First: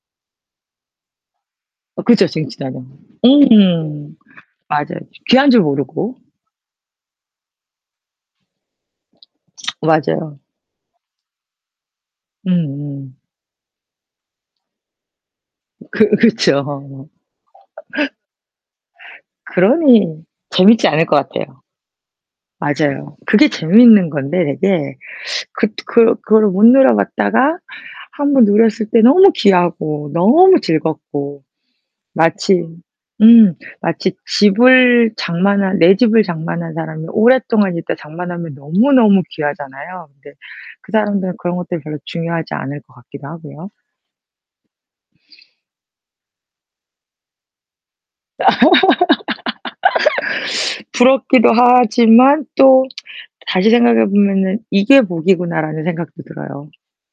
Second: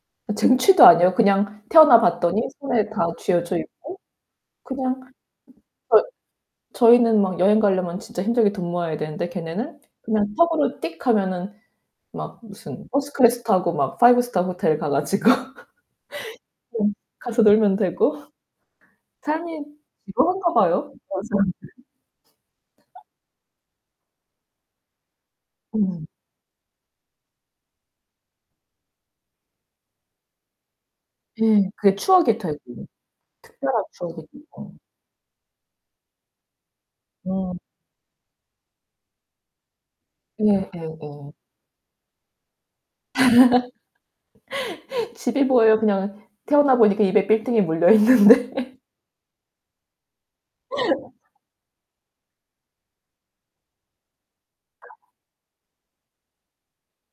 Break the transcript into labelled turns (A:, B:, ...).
A: 쟁취도 아니에요. 그냥 태어나
B: 어 그쵸.
A: 봤더니
B: 쟁취도 아니야.
A: 손에 다 쥐어져 있고
B: 으흠.
A: 그냥
B: 맞아요. 귀한 줄
A: 저
B: 모르고.
A: 저희는 막 여행 가려면 진짜 힘들게 돈 모아야 되는데 걔네는 그냥
B: 맞아요.
A: 턱으로 띡 하면은 막 무슨 퍼스트
B: 음음.
A: 클래스 타고 막 five star 호텔 가 가지고
B: 그
A: 네
B: 그쵸.
A: 가서 놀면 되고 삶이
B: 그러니
A: 지루한가
B: 재밌지
A: 봐요
B: 않을 것
A: 그런 사람들은.
B: 같아요. 맞아요. 그게 재밌는 건데 되게 그
A: 음.
B: 그 그거를 못 누려봤다가 한번 누렸을 때 너무 귀하고 너무 즐겁고
A: 예. 그게 추억이 되고
B: 마치 음
A: 특별한
B: 마치
A: 추억이 되고.
B: 집을 장만한 내 집을 장만한 사람이
A: 음.
B: 오랫동안 있다 장만하면 너무너무 귀하잖아요. 근데 그
A: 예예예.
B: 사람들은 그런 것들이 별로 중요하지 않을 것 같기도 하고요.
A: 집이 뭐예요 그냥 태어나 보니까 입에 빌딩이 물려 있는데.
B: 부럽기도 하지만 또 다시 생각해 보면은 '이게 복이구나.'라는 생각도 들어요.